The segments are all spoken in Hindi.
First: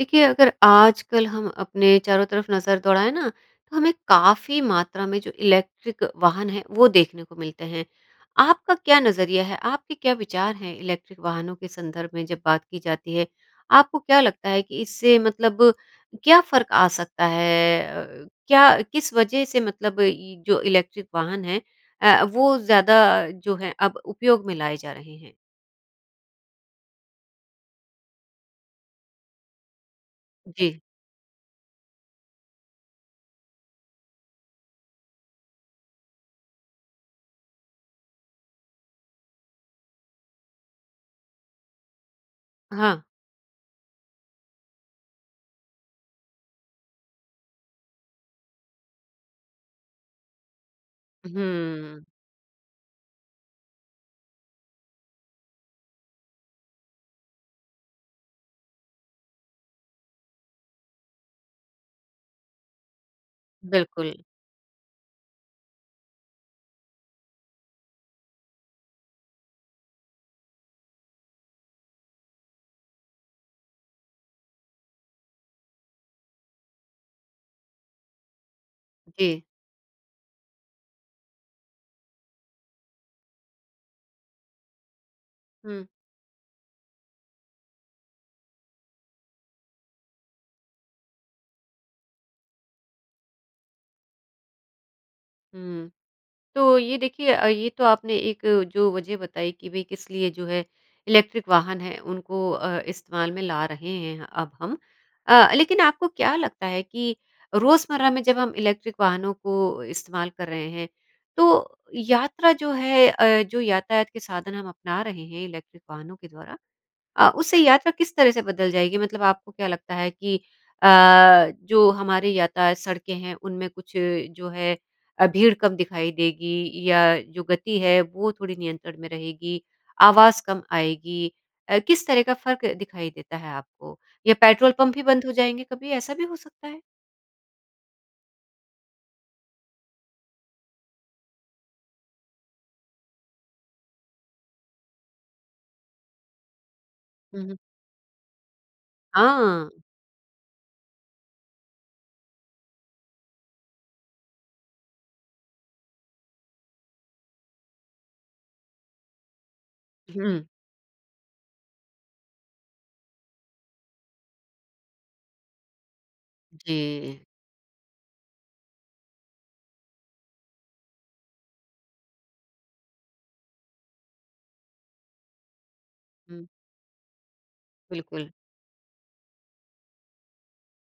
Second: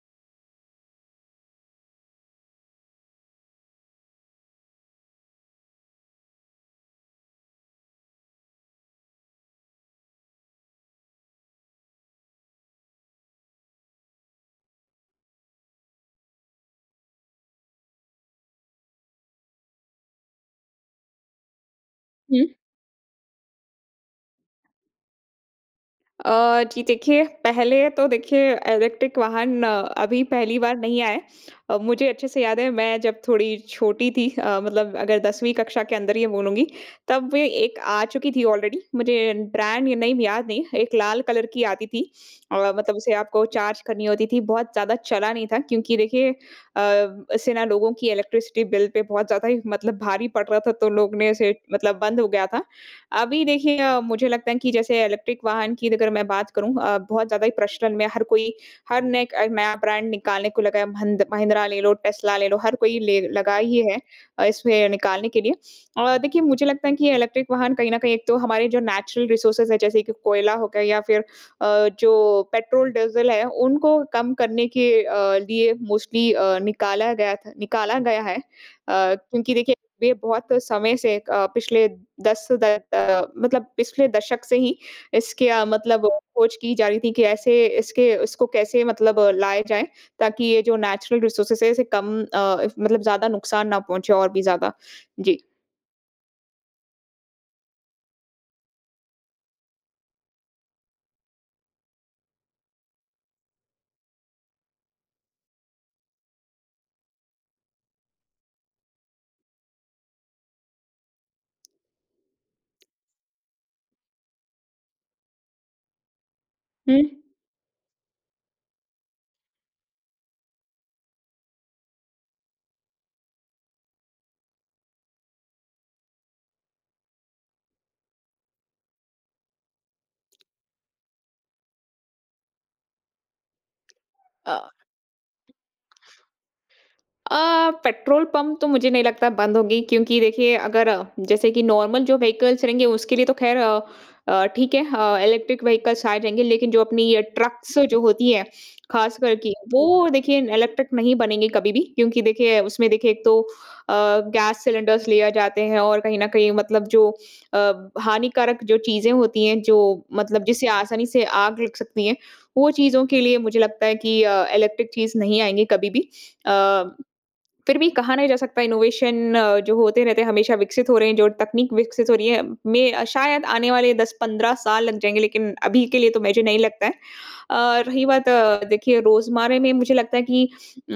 देखिए अगर आजकल हम अपने चारों तरफ नज़र दौड़ाए ना तो हमें काफ़ी मात्रा में जो इलेक्ट्रिक वाहन हैं वो देखने को मिलते हैं। आपका क्या नज़रिया है, आपके क्या विचार हैं इलेक्ट्रिक वाहनों के संदर्भ में जब बात की जाती है? आपको क्या लगता है कि इससे मतलब क्या फ़र्क आ सकता है अ, क्या किस वज़ह से मतलब जो इलेक्ट्रिक वाहन है अ, हुँ। वो ज़्यादा जो है अब उपयोग में लाए जा रहे हैं? अ, जी देखिए पहले तो देखिए इलेक्ट्रिक वाहन अभी पहली बार जी। नहीं आया है अ, मुझे अच्छे से याद है मैं जब थोड़ी छोटी थी अ, मतलब अगर 10वीं कक्षा के अंदर ये बोलूँगी तब वे एक आ चुकी थी ऑलरेडी मुझे ब्रांड नेम याद नहीं एक लाल कलर की आती थी और मतलब हाँ। उसे आपको चार्ज करनी होती थी बहुत ज़्यादा चला नहीं था क्योंकि देखिए अ, इससे ना लोगों की इलेक्ट्रिसिटी बिल पे बहुत ज़्यादा ही मतलब भारी पड़ रहा था तो लोगों ने इसे मतलब हुँ। बंद हो गया था। अभी देखिए मुझे लगता है कि जैसे इलेक्ट्रिक वाहन की अगर मैं बात करूँ अ, बहुत ज़्यादा ही प्रचलन में हर कोई हर नये एक नया ब्रांड निकालने को लगा है भंद महिंद्रा ले लो टेस्ला ले लो हर कोई ले लगा ही है। बिल्कुल। अ, इसमें निकालने के लिए और देखिए मुझे लगता है कि इलेक्ट्रिक वाहन कहीं न कहीं एक तो हमारे जो नेचुरल रिसोर्स है जैसे कि कोयला हो गया या फ़िर अ, जो पेट्रोल डीज़ल है उनको कम करने के अ, लिए मोस्टली अ, निकाला गया था निकाला गया है। अ, जी। क्योंकि देखिए वे बहुत समय से अ, पिछले 10 मतलब पिछले दशक से ही इसके अ, हुँ। मतलब खोज की जा रही थी कि ऐसे इसके इसको कैसे मतलब लाया जाए ताकि ये जो नेचुरल रिसोर्सेज़ हैं इसे कम अ, मतलब ज़्यादा नुकसान ना पहुँचे और भी ज़्यादा। जी। हुँ, तो ये देखिए अ, ये तो आपने एक जो वज़ह बताई कि भई किस लिए जो है इलेक्ट्रिक वाहन है उनको अ, इस्तेमाल में ला रहे हैं अब हम अ, लेकिन आपको क्या लगता है कि रोजमर्रा में जब हम इलेक्ट्रिक वाहनों को इस्तेमाल कर रहे हैं तो यात्रा जो है अ, जो यातायात के साधन हम अपना रहे हैं इलेक्ट्रिक वाहनों के द्वारा हुँ। अ, उससे यात्रा किस तरह से बदल जाएगी मतलब आपको क्या लगता है कि अ, जो हमारी यातायात सड़कें हैं उनमें कुछ जो है अ, भीड़ कम दिखाई देगी या जो गति है वो थोड़ी नियंत्रण में रहेगी आवाज़ कम आएगी अ, किस तरह का फ़र्क दिखाई देता है आपको या अ। पेट्रोल पंप भी बंद हो जाएँगे कभी ऐसा भी हो सकता है? अ, पेट्रोल पंप तो मुझे नहीं लगता बंद होंगी क्योंकि देखिए अगर जैसे कि नॉर्मल जो व्हीकल्स रहेंगे उसके लिए तो ख़ैर अ, ठीक है अ, इलेक्ट्रिक व्हीकल्स आए रहेंगे लेकिन जो अपनी ये हुँ, हुँ। ट्रक्स जो होती हैं ख़ास कर कि हाँ। वो देखिए इलेक्ट्रिक नहीं बनेंगे कभी भी क्योंकि देखिए उसमें देखिए एक तो अ, गैस सिलेंडरस ले जाते हैं और कहीं न कहीं मतलब जो अ, हानिकारक जो चीज़ें होती हैं जो मतलब हुँ। जिसे आसानी से आग लग सकती है वो चीज़ों के लिए मुझे लगता है कि इलेक्ट्रिक चीज़ नहीं आएँगे कभी-भी अ, जी। फ़िर भी कहा नहीं जा सकता इनोवेशन जो होते रहते हैं हमेशा विकसित हो रहे हैं जो तकनीक विकसित हो रही है मैं शायद आने वाले 10-15 साल लग जाएँगे लेकिन अभी के लिए तो मुझे हुँ। नहीं लगता है। अ, रही बात बिल्कुल। देखिए रोज़मर्रा में मुझे लगता है कि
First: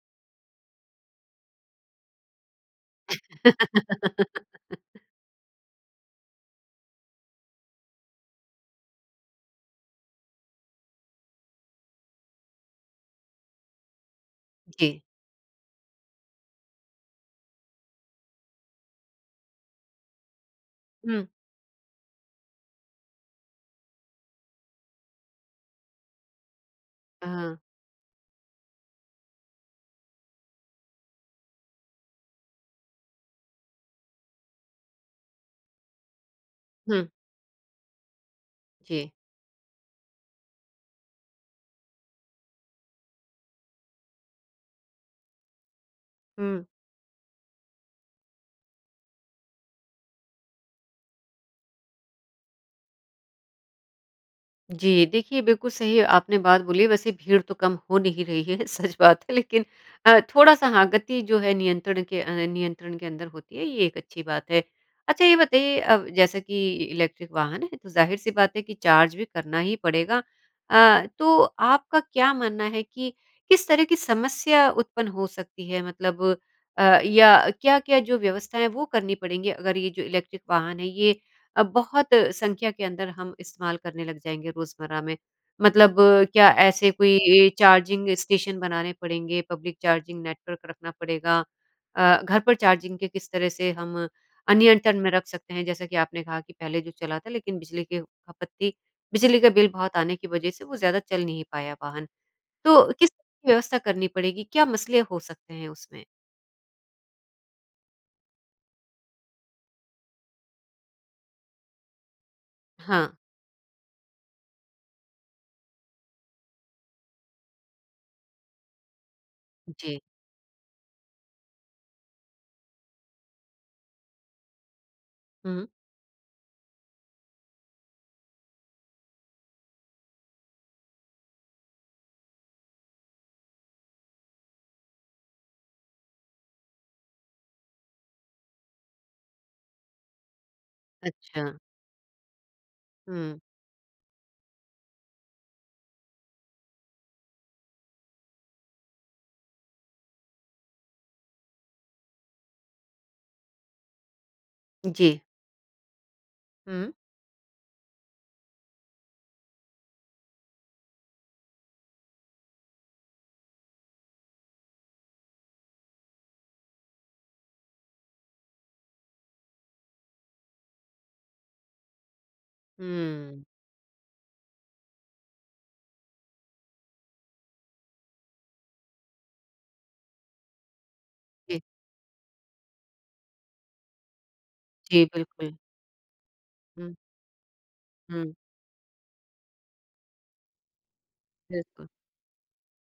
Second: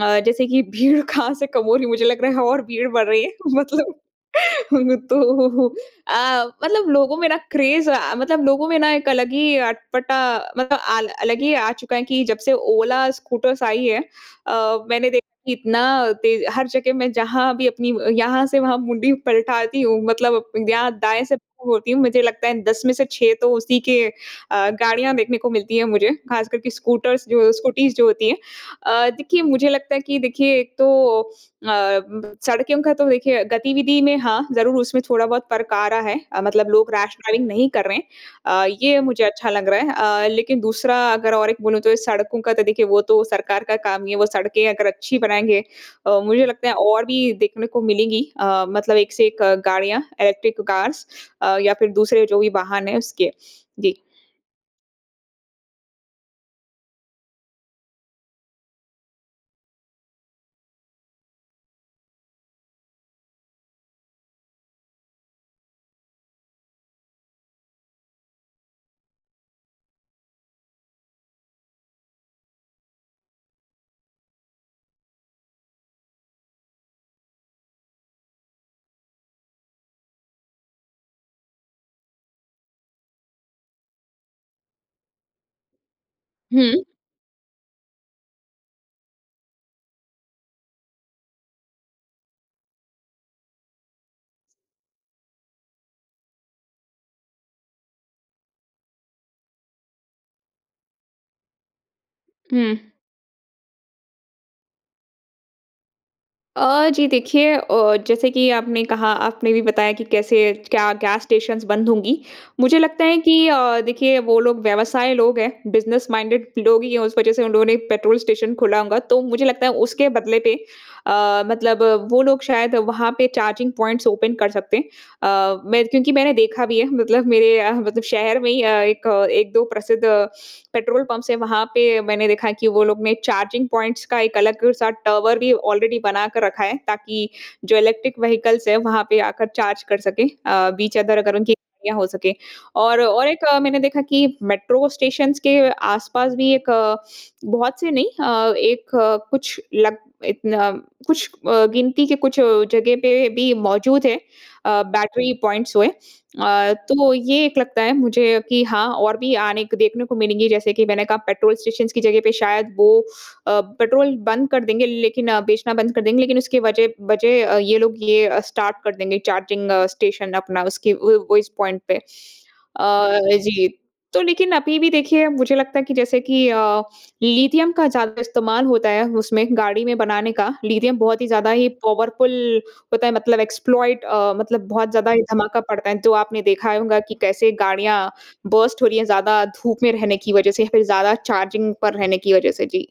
अ, जैसे कि भीड़ कहाँ से कम हो रही है मुझे लग रहा है और भीड़ बढ़ रही है मतलब। तो अ, मतलब लोगों में ना क्रेज़ अ, मतलब लोगों में ना एक अलग ही अटपटा मतलब अ, अलग ही आ चुका है कि जब से ओला स्कूटर्स आई है अ, जी। मैंने देखा कि इतना तेज़ हर जगह मैं जहाँ भी अपनी यहाँ से वहाँ मुंडी पलटाती हूँ मतलब यहाँ दाएँ हुँ। से होती हूँ मुझे लगता है 10 में से 6 तो उसी के अ, गाड़ियाँ देखने को मिलती हैं मुझे ख़ासकर के स्कूटर्स जो हाँ। स्कूटीज़ जो होती हैं। अ, देखिए मुझे लगता है कि देखिए एक तो अ, सड़कों का तो देखिए गतिविधि में हाँ ज़रूर उसमें थोड़ा-बहुत फ़र्क आ रहा है अ, मतलब लोग हुँ। रैश ड्राइविंग नहीं कर रहे हैं अ, ये जी। मुझे अच्छा लग रहा है अ, लेकिन दूसरा अगर और एक बोलूँ तो सड़कों का तो देखिए वो तो सरकार का काम हीं है वो सड़कें अगर अच्छी बनाएँगे अ, मुझे हुँ। लगता है और भी देखने को मिलेंगी अ, मतलब एक से एक गाड़ियाँ इलेक्ट्रिक कार्स या फ़िर दूसरे जो भी वाहन हैं उसके। जी। जी। देखिए, बिल्कुल सही आपने बात बोली है। वैसे भीड़ तो कम हो नहीं रही है, सच बात है। लेकिन अ, थोड़ा-सा हाँ, गति जो है नियंत्रण के अ, नियंत्रण के अंदर होती है, ये एक अच्छी बात है। अच्छा, ये बताइए, अब जैसा कि इलेक्ट्रिक वाहन है, तो ज़ाहिर-सी बात है कि चार्ज भी करना ही पड़ेगा। अ, तो आपका क्या मानना है कि किस तरह की समस्या उत्पन्न हो सकती है? मतलब अ, या क्या-क्या जो व्यवस्थाएँ, वो करनी पड़ेंगी, अगर ये जो इलेक्ट्रिक वाहन है, ये अ, बहुत संख्या के अंदर हम इस्तेमाल करने लग जाएँगे रोज़मर्रा में? मतलब क्या हुँ। ऐसे कोई ए चार्जिंग स्टेशन बनाने पड़ेंगे, पब्लिक चार्जिंग नेटवर्क रखना पड़ेगा अ, घर पर चार्जिंग के किस तरह से हम अ, नियंत्रण में रख सकते हैं? जैसा कि आपने कहा कि पहले जो चला था, लेकिन बिजली के खपत थी। बिजली का बिल बहुत आने की वजह से वो ज़्यादा चल नहीं पाया वाहन। हुँ। तो किस [unintelligible] व्यवस्था करनी पड़ेगी? क्या मसले हो सकते हैं उसमें? अ, जी देखिए अ, जैसे कि आपने कहा, आपने भी बताया कि कैसे, क्या गैस स्टेशन्स बंद होंगी। मुझे लगता हाँ। है कि अ, देखिए, वो लोग व्यवसाय लोग हैं, बिज़नेस माइंडेड लोग ही हैं, उस वजह से उन लोगों ने एक पेट्रोल स्टेशन खोला होगा। तो मुझे लगता है, जी। उसके बदले पे अ, मतलब वो लोग शायद वहाँ पे चार्जिंग पॉइंट्स ओपन कर सकते हैं। अ, हुँ। मेर क्योंकि मैंने देखा भी है, मतलब मेरे अ, मतलब शहर में ही अ, एक, 1-2 प्रसिद्ध पेट्रोल पम्प्स हैं। वहाँ पे मैंने देखा है कि वो लोग ने चार्जिंग पॉइंट्स का एक अलग-सा टावर भी ऑलरेडी बना कर रखा है, ताकि जो इलेक्ट्रिक व्हीकल्स हैं, वहाँ पे आकर चार्ज कर सकें। अ, बीच अदर अगर अच्छा। उनकी [unintelligible] हो सकें और और हुँ। एक अ, मैंने देखा कि मेट्रो स्टेशन्स के आस-पास भी एक, बहुत से नहीं अ, एक कुछ लग इतन कुछ अ, गिनती के कुछ जगह पे भी मौजूद हैं अ, जी। बैटरी पॉइंट्स हुए। अ, हुँ। तो ये एक लगता है मुझे कि हाँ और भी आने क देखने को मिलेंगी। जैसे कि मैंने कहा, पेट्रोल स्टेशन्स की जगह पे शायद वो अ, पेट्रोल बंद कर देंगे, लेकिन बेचना बंद कर देंगे, लेकिन उसकी वजह वजह अ, ये लोग ये अ, स्टार्ट कर देंगे, चार्जिंग स्टेशन अपना, उसकी वो उस पॉइंट पे। अ, हुँ। जी। तो लेकिन अभी भी देखिए, मुझे लगता है कि जैसे कि अ, लिथियम का ज़्यादा इस्तेमाल होता है उसमें, गाड़ी में बनाने का। लिथियम बहुत ही ज़्यादा जी। ही पावरफुल होता है, मतलब एक्सप्लॉइट अ, मतलब बहुत जी, ज़्यादा ही बिल्कुल। धमाका पड़ता है, जो आपने देखा ही हुँ। होगा कि कैसे गाड़ियाँ हुँ। बर्स्ट हो रही हैं ज़्यादा धूप में रहने की वजह से या फिर ज़्यादा चार्जिंग बिल्कुल। पर रहने की वजह से। जी।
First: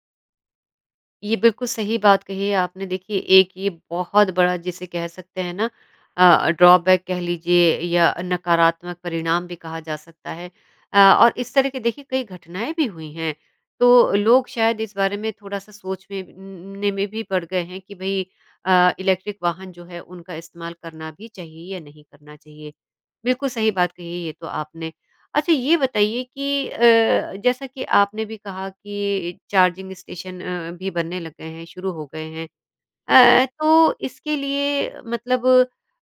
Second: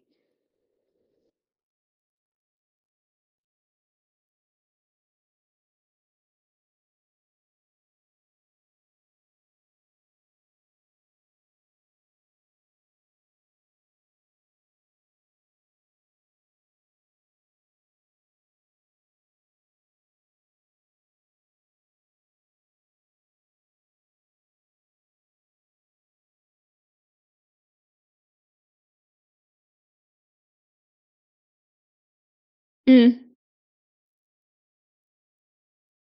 ये बिल्कुल सही बात कही है आपने देखिए, एक ये बहुत बड़ा जिसे कह सकते हैं ना अ, ड्रॉबैक कह लीजिए या नकारात्मक परिणाम भी कहा जा सकता है। अ, और इस तरह के देखिए कई घटनाएँ भी हुई हैं तो लोग शायद इस बारे में थोड़ा-सा सोच में न न ने में पड़ गए हैं कि भई अ, इलेक्ट्रिक वाहन जो है उनका इस्तेमाल करना भी चाहिए या नहीं करना चाहिए। बिल्कुल सही बात कही है ये तो आपने। अच्छा ये बताइए कि अ, जैसा कि आपने भी कहा कि चार्जिंग स्टेशन अ, भी बनने लग गए हैं, शुरू हो गए हैं। हुँ। अ अ, तो इसके लिए मतलब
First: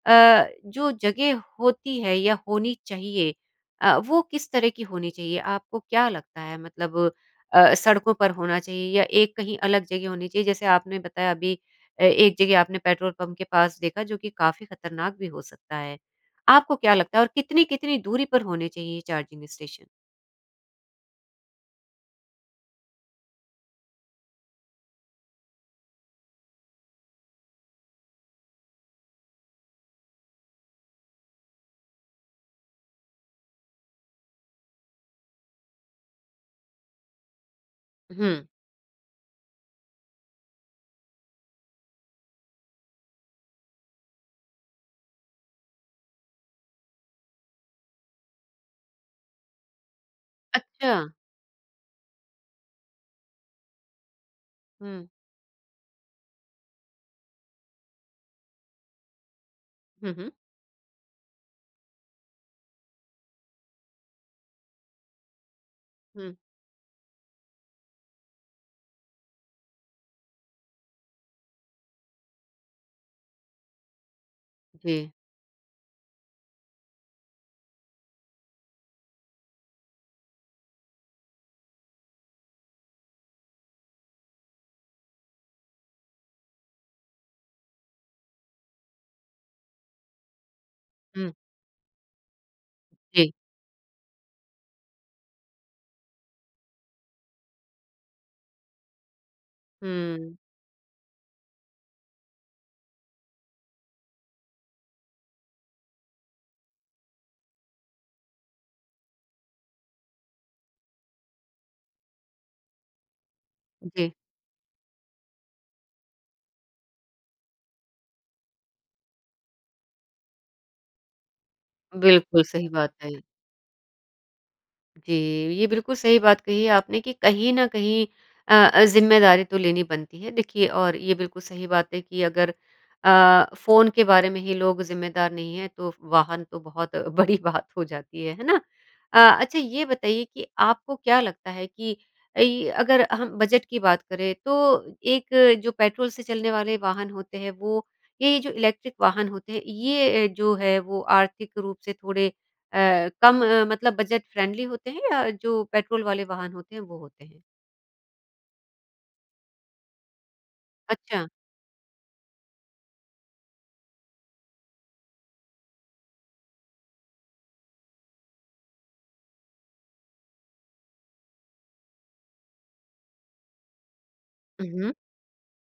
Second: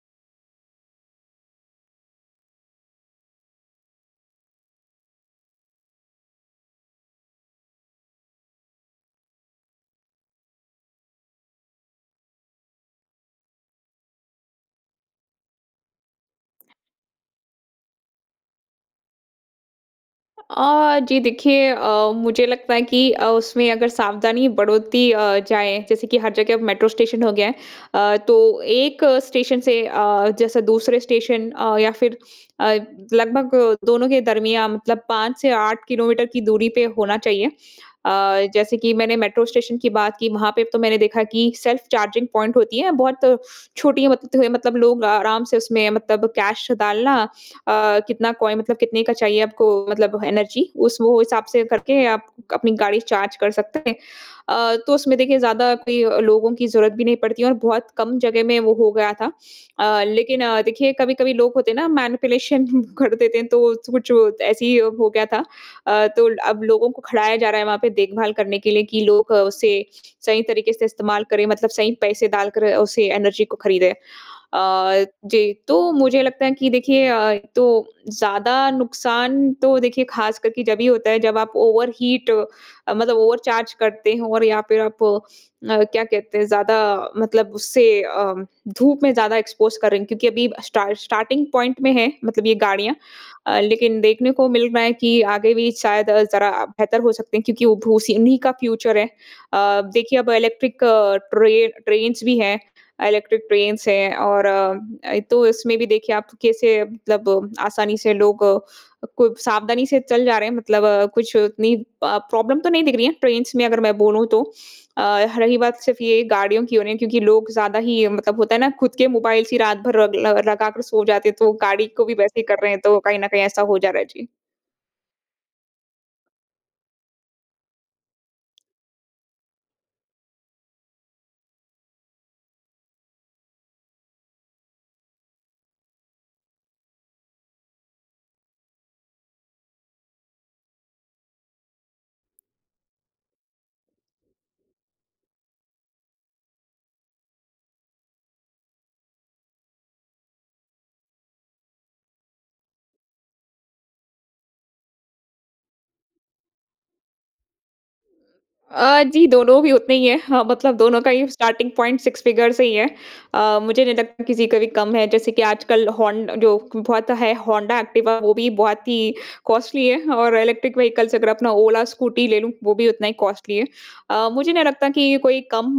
अ, जो जगह होती है या होनी चाहिए अ, वो किस तरह की होनी चाहिए आपको क्या लगता है मतलब अ, सड़कों पर होना चाहिए या एक कहीं अलग जगह होनी चाहिए जैसे आपने बताया अभी अ, एक जगह आपने पेट्रोल पंप के पास देखा जो कि काफ़ी खतरनाक भी हो सकता है आपको क्या लगता है और कितनी-कितनी दूरी पर होने चाहिए ये चार्जिंग स्टेशन? अ, जी देखिए अ, मुझे लगता है कि अ, उसमें अगर सावधानी बढ़ोती अ, जाए जैसे कि हर जगह मेट्रो स्टेशन हो गया है। अ, तो एक स्टेशन से अ, जैसे दूसरे स्टेशन अ, या फिर अ, लगभग दोनों के दरमियाँ मतलब 5 से 8 किलोमीटर की दूरी पे होना चाहिए। अ, हुँ। जैसे की मैंने मेट्रो स्टेशन की बात की वहाँ पे तो मैंने देखा की सेल्फ चार्जिंग पॉइंट होती है। बहुत छोटी मत त है मतलब लोग अ, आराम से उसमें मतलब कैश डालना अ, कितना कॉइ मतलब कितने का चाहिए आपको मतलब एनर्जी उस अच्छा। वो हिसाब से करके आप अपनी गाड़ी चार्ज कर सकते हैं। अ, तो हुँ। उसमें देखिए ज़्यादा कोई लोगों की ज़रूरत भी नहीं पड़ती है और बहुत कम जगह में वो हो गया था। अ, हुँ, हुँ। लेकिन अ, देखिए कभी-कभी लोग होते हैं ना मैनिपुलेशन कर देते हैं तो कुछ वो ऐसे ही हो गया था अ, तो हुँ। अब लोगों को खड़ाया जा रहा है वहाँ पे देखभाल करने के लिए कि लोग उसे सही तरीके से इस्तेमाल करें मतलब सही पैसे डालकर उसे एनर्जी को खरीदें। अ, जी। जी तो मुझे लगता है कि देखिए अ, एक तो ज़्यादा नुकसान तो देखिए ख़ासकर के जभी होता है जब आप ओवरहीट अ, मतलब ओवरचार्ज करते हों और या फिर आप अ, क्या कहते हैं ज़्यादा मतलब उससे अम, धूप में ज़्यादा एक्सपोज़ कर रहे हैं क्योंकि अभी स्टार्ट हुँ। स्टार्टिंग पॉइंट में है मतलब ये गाड़ियाँ जी। अ, लेकिन देखने को मिल रहा है कि आगे भी शायद ज़रा बेहतर हो सकते हैं क्योंकि वो भो सी इन्हीं का फ्यूचर है। अ, देखिए अब हुँ। इलेक्ट्रिक ट्रे ट्रेन्स भी हैं अ, इलेक्ट्रिक ट्रेन्स हैं और अ अ, तो इसमें भी देखिए आप कैसे मतलब आसानी से लोग को सावधानी से चल जा रहे हैं मतलब कुछ उतनी अ, प्रॉब्लम तो नहीं दिख रही है ट्रेन्स में अगर मैं जी। बोलूँ तो अ, रही बात सिर्फ ये गाड़ियों की हो रही है क्योंकि लोग ज़्यादा ही मतलब होता है ना खुद के मोबाइल्स ही रात भर रग ल लगा कर सो जाते हैं तो गाड़ी को भी वैसे ही बिल्कुल, कर सही रहे हैं बात तो कहीं है। न कहीं ऐसा हो जा रहा है, जी। जी, ये बिल्कुल सही बात कही है आपने कि कहीं न कहीं अ अ, ज़िम्मेदारी तो लेनी बनती है, देखिए और ये बिल्कुल सही बात है कि अगर अ, फ़ोन के बारे में ही लोग ज़िम्मेदार नहीं हैं, तो वाहन तो बहुत बड़ी बात हो जाती है, है ना? अ, अच्छा ये बताइए कि आपको क्या लगता है कि इ अगर हम बजट की बात करें तो एक जो पेट्रोल से चलने वाले वाहन होते हैं वो? या ये जो इलेक्ट्रिक वाहन वाहन होते हैं ये अ, जो है वो आर्थिक रूप से थोड़े अ, कम अ, मतलब बजट-फ़्रेंडली होते हैं या जो पेट्रोल वाले वाहन होते हैं, वो होते हैं? अ, जी दोनों भी उतने ही हैं। हाँ मतलब दोनों का अच्छा। ही स्टार्टिंग पॉइंट 6 फ़िगर से ही है। अ, मुझे नहीं लगता किसी का भी कम है जैसे कि आजकल होंड जो बहुत है होंडा एक्टिवा वो भी बहुत ही कॉस्टली है और इलेक्ट्रिक व्हीकल्स अगर अपना ओला स्कूटी ले, लूँ वो भी उतना ही कॉस्टली है। अ, मुझे नहीं हुँ, लगता हुँ। कि कोई कम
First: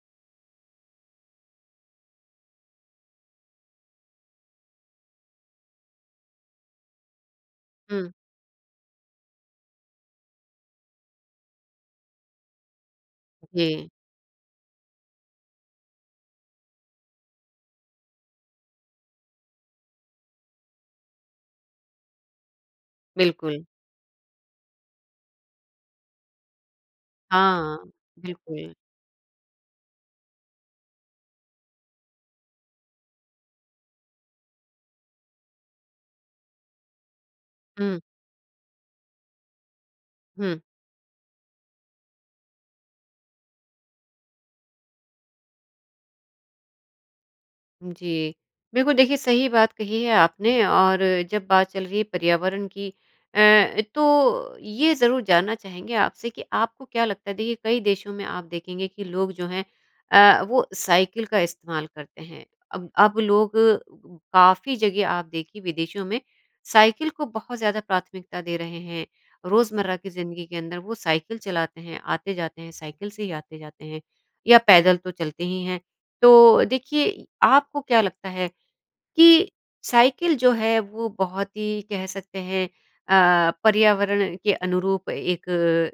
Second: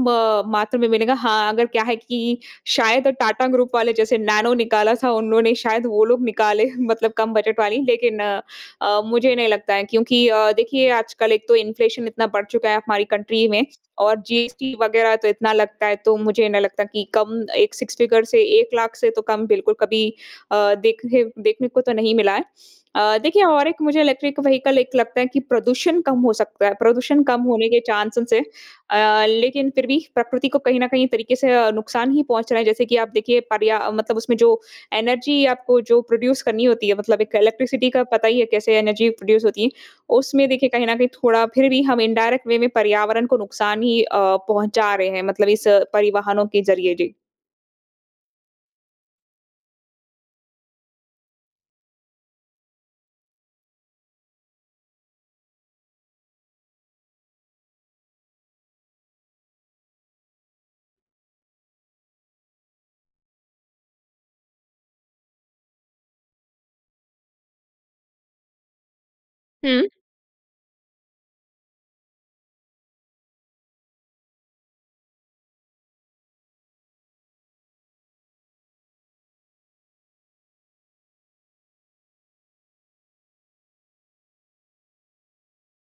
मात्रा में मिलेगा, हाँ अगर क्या है कि शायद टाटा ग्रुप वाले जैसे नैनो निकाला था उन्होंने शायद वो लोग निकालें, मतलब कम बजट वाली। हुँ। लेकिन अ अ, मुझे नहीं लगता है क्योंकि अ, देखिए आजकल एक तो इन्फ़्लेशन इतना बढ़ चुका है हमारी कंट्री में जी। और जीएसटी वगैरह तो इतना लगता है, तो मुझे नहीं लगता कि कम एक सिक्स फ़िगर से 1 लाख से तो कम बिल्कुल कभी अ, देखने देखने को तो नहीं मिला है। अ, देखिए बिल्कुल। और एक मुझे इलेक्ट्रिक व्हीकल एक लगता है कि प्रदूषण कम हो सकता है, प्रदूषण कम होने के हाँ, चांसेज़ हैं। बिल्कुल। अ, लेकिन फिर भी प्रकृति को कहीं न कहीं तरीके से अ, नुकसान ही पहुँच रहा है, जैसे कि आप देखिए पर्या मतलब उसमें जो एनर्जी आपको जो प्रोड्यूस करनी होती है मतलब एक इलेक्ट्रिसिटी हुँ। का पता ही है कैसे एनर्जी प्रोड्यूस होती है, उसमें हुँ। देखिए कहीं न कहीं थोड़ा फिर भी हम इनडायरेक्ट वे में पर्यावरण को नुकसान ही अ, पहुँचा रहे हैं मतलब इस परिवहनों के ज़रिए। जी। जी। बिल्कुल, देखिए सही बात कही है आपने और जब बात चल रही है पर्यावरण की अ, तो ये ज़रूर जानना चाहेंगे आपसे कि आपको क्या लगता है? देखिए कई देशों में आप देखेंगे कि लोग जो हैं अ, वो साइकिल का इस्तेमाल करते हैं। अब अब लोग काफ़ी जगह आप देखिए विदेशों में साइकिल को बहुत ज़्यादा प्राथमिकता दे रहे हैं। हुँ। रोज़मर्रा की ज़िंदगी के अंदर वो साइकिल चलाते हैं, आते-जाते हैं साइकिल से ही आते-जाते हैं या पैदल तो चलते ही हैं। तो देखिए आपको क्या लगता है कि साइकिल जो है वो बहुत ही कह सकते हैं अ, पर्यावरण के अनुरूप एक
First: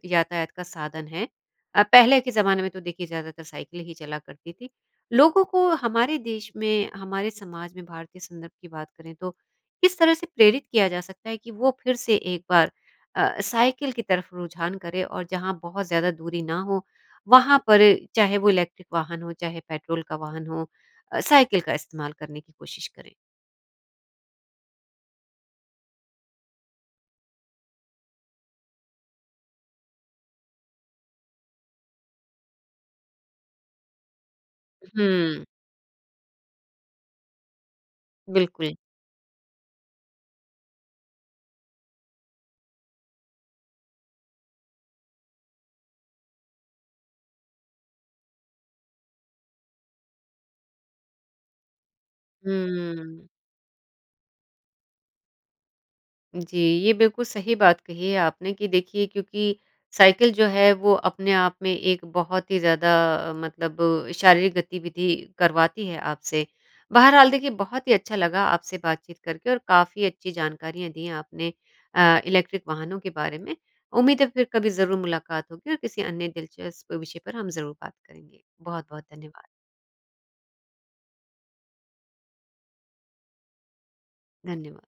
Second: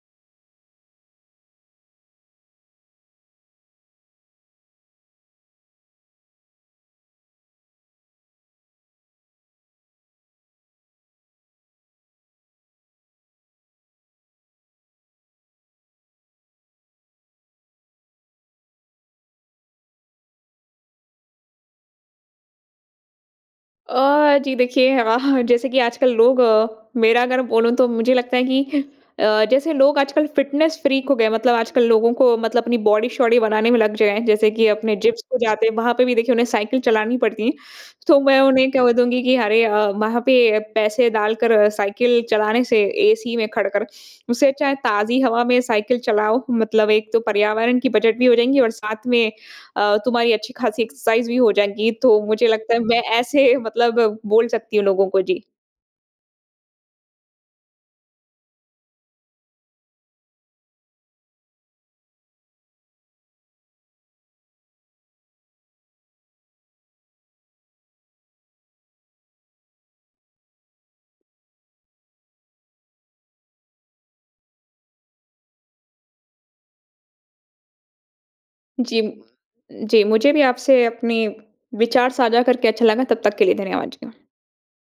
यातायात का साधन है। अ, पहले के ज़माने में तो देखिए ज़्यादातर साइकिल ही चला करती थी। लोगों को हमारे देश में हमारे समाज में भारतीय संदर्भ की बात करें तो किस तरह से प्रेरित किया जा सकता है कि वो फिर से एक बार अ, साइकिल की तरफ रुझान करें? और जहाँ बहुत ज़्यादा दूरी ना हो, वहाँ पर चाहे वो इलेक्ट्रिक वाहन हो चाहे पेट्रोल का वाहन हो अ, साइकिल का इस्तेमाल करने की कोशिश करें। अ, जी देखिए अ, जैसे कि आजकल लोग मेरा अगर बोलूँ तो मुझे लगता है कि अ, जैसे लोग आजकल फिटनेस फ्रीक हो गए हैं, मतलब आजकल लोगों को मतलब अपनी बॉडी-शॉडी बनाने में लग जाए, जैसे कि अपने जिम्स पे हुँ। जाते हैं, वहाँ पे भी देखिए उन्हें साइकिल चलानी पड़ती है। तो मैं उन्हें बिल्कुल। कह दूँगी कि अरे अ, वहाँ पे पैसे डालकर साइकिल चलाने से, एसी में खड़ कर, उससे अच्छा है ताज़ी हवा में साइकिल चलाओ, मतलब एक तो पर्यावरण की बजट भी हो जाएँगी और साथ में अ, तुम्हारी अच्छी ख़ासी एक्सरसाइज़ भी हो जाएगी। तो मुझे लगता है मैं हम्म। ऐसे मतलब बोल सकती हूँ लोगों को। जी। जी। ये बिल्कुल सही बात कही है आपने कि देखिए, क्योंकि साइकिल जो है वो अपने आप में एक बहुत ही ज़्यादा मतलब शारीरिक गतिविधि करवाती है आपसे। बहरहाल देखिए बहुत ही अच्छा लगा आपसे बातचीत करके और काफ़ी अच्छी जानकारियाँ दी हैं आपने अ, इलेक्ट्रिक वाहनों के बारे में। उम्मीद है, फिर कभी ज़रूर मुलाक़ात होगी और किसी अन्य दिलचस्प विषय पर हम ज़रूर बात करेंगे। जी। बहुत-बहुत धन्यवाद। जी, मुझे भी आपसे अपनी विचार साझा करके अच्छा लगा। तब तक के लिए धन्यवाद जी, अ। धन्यवाद।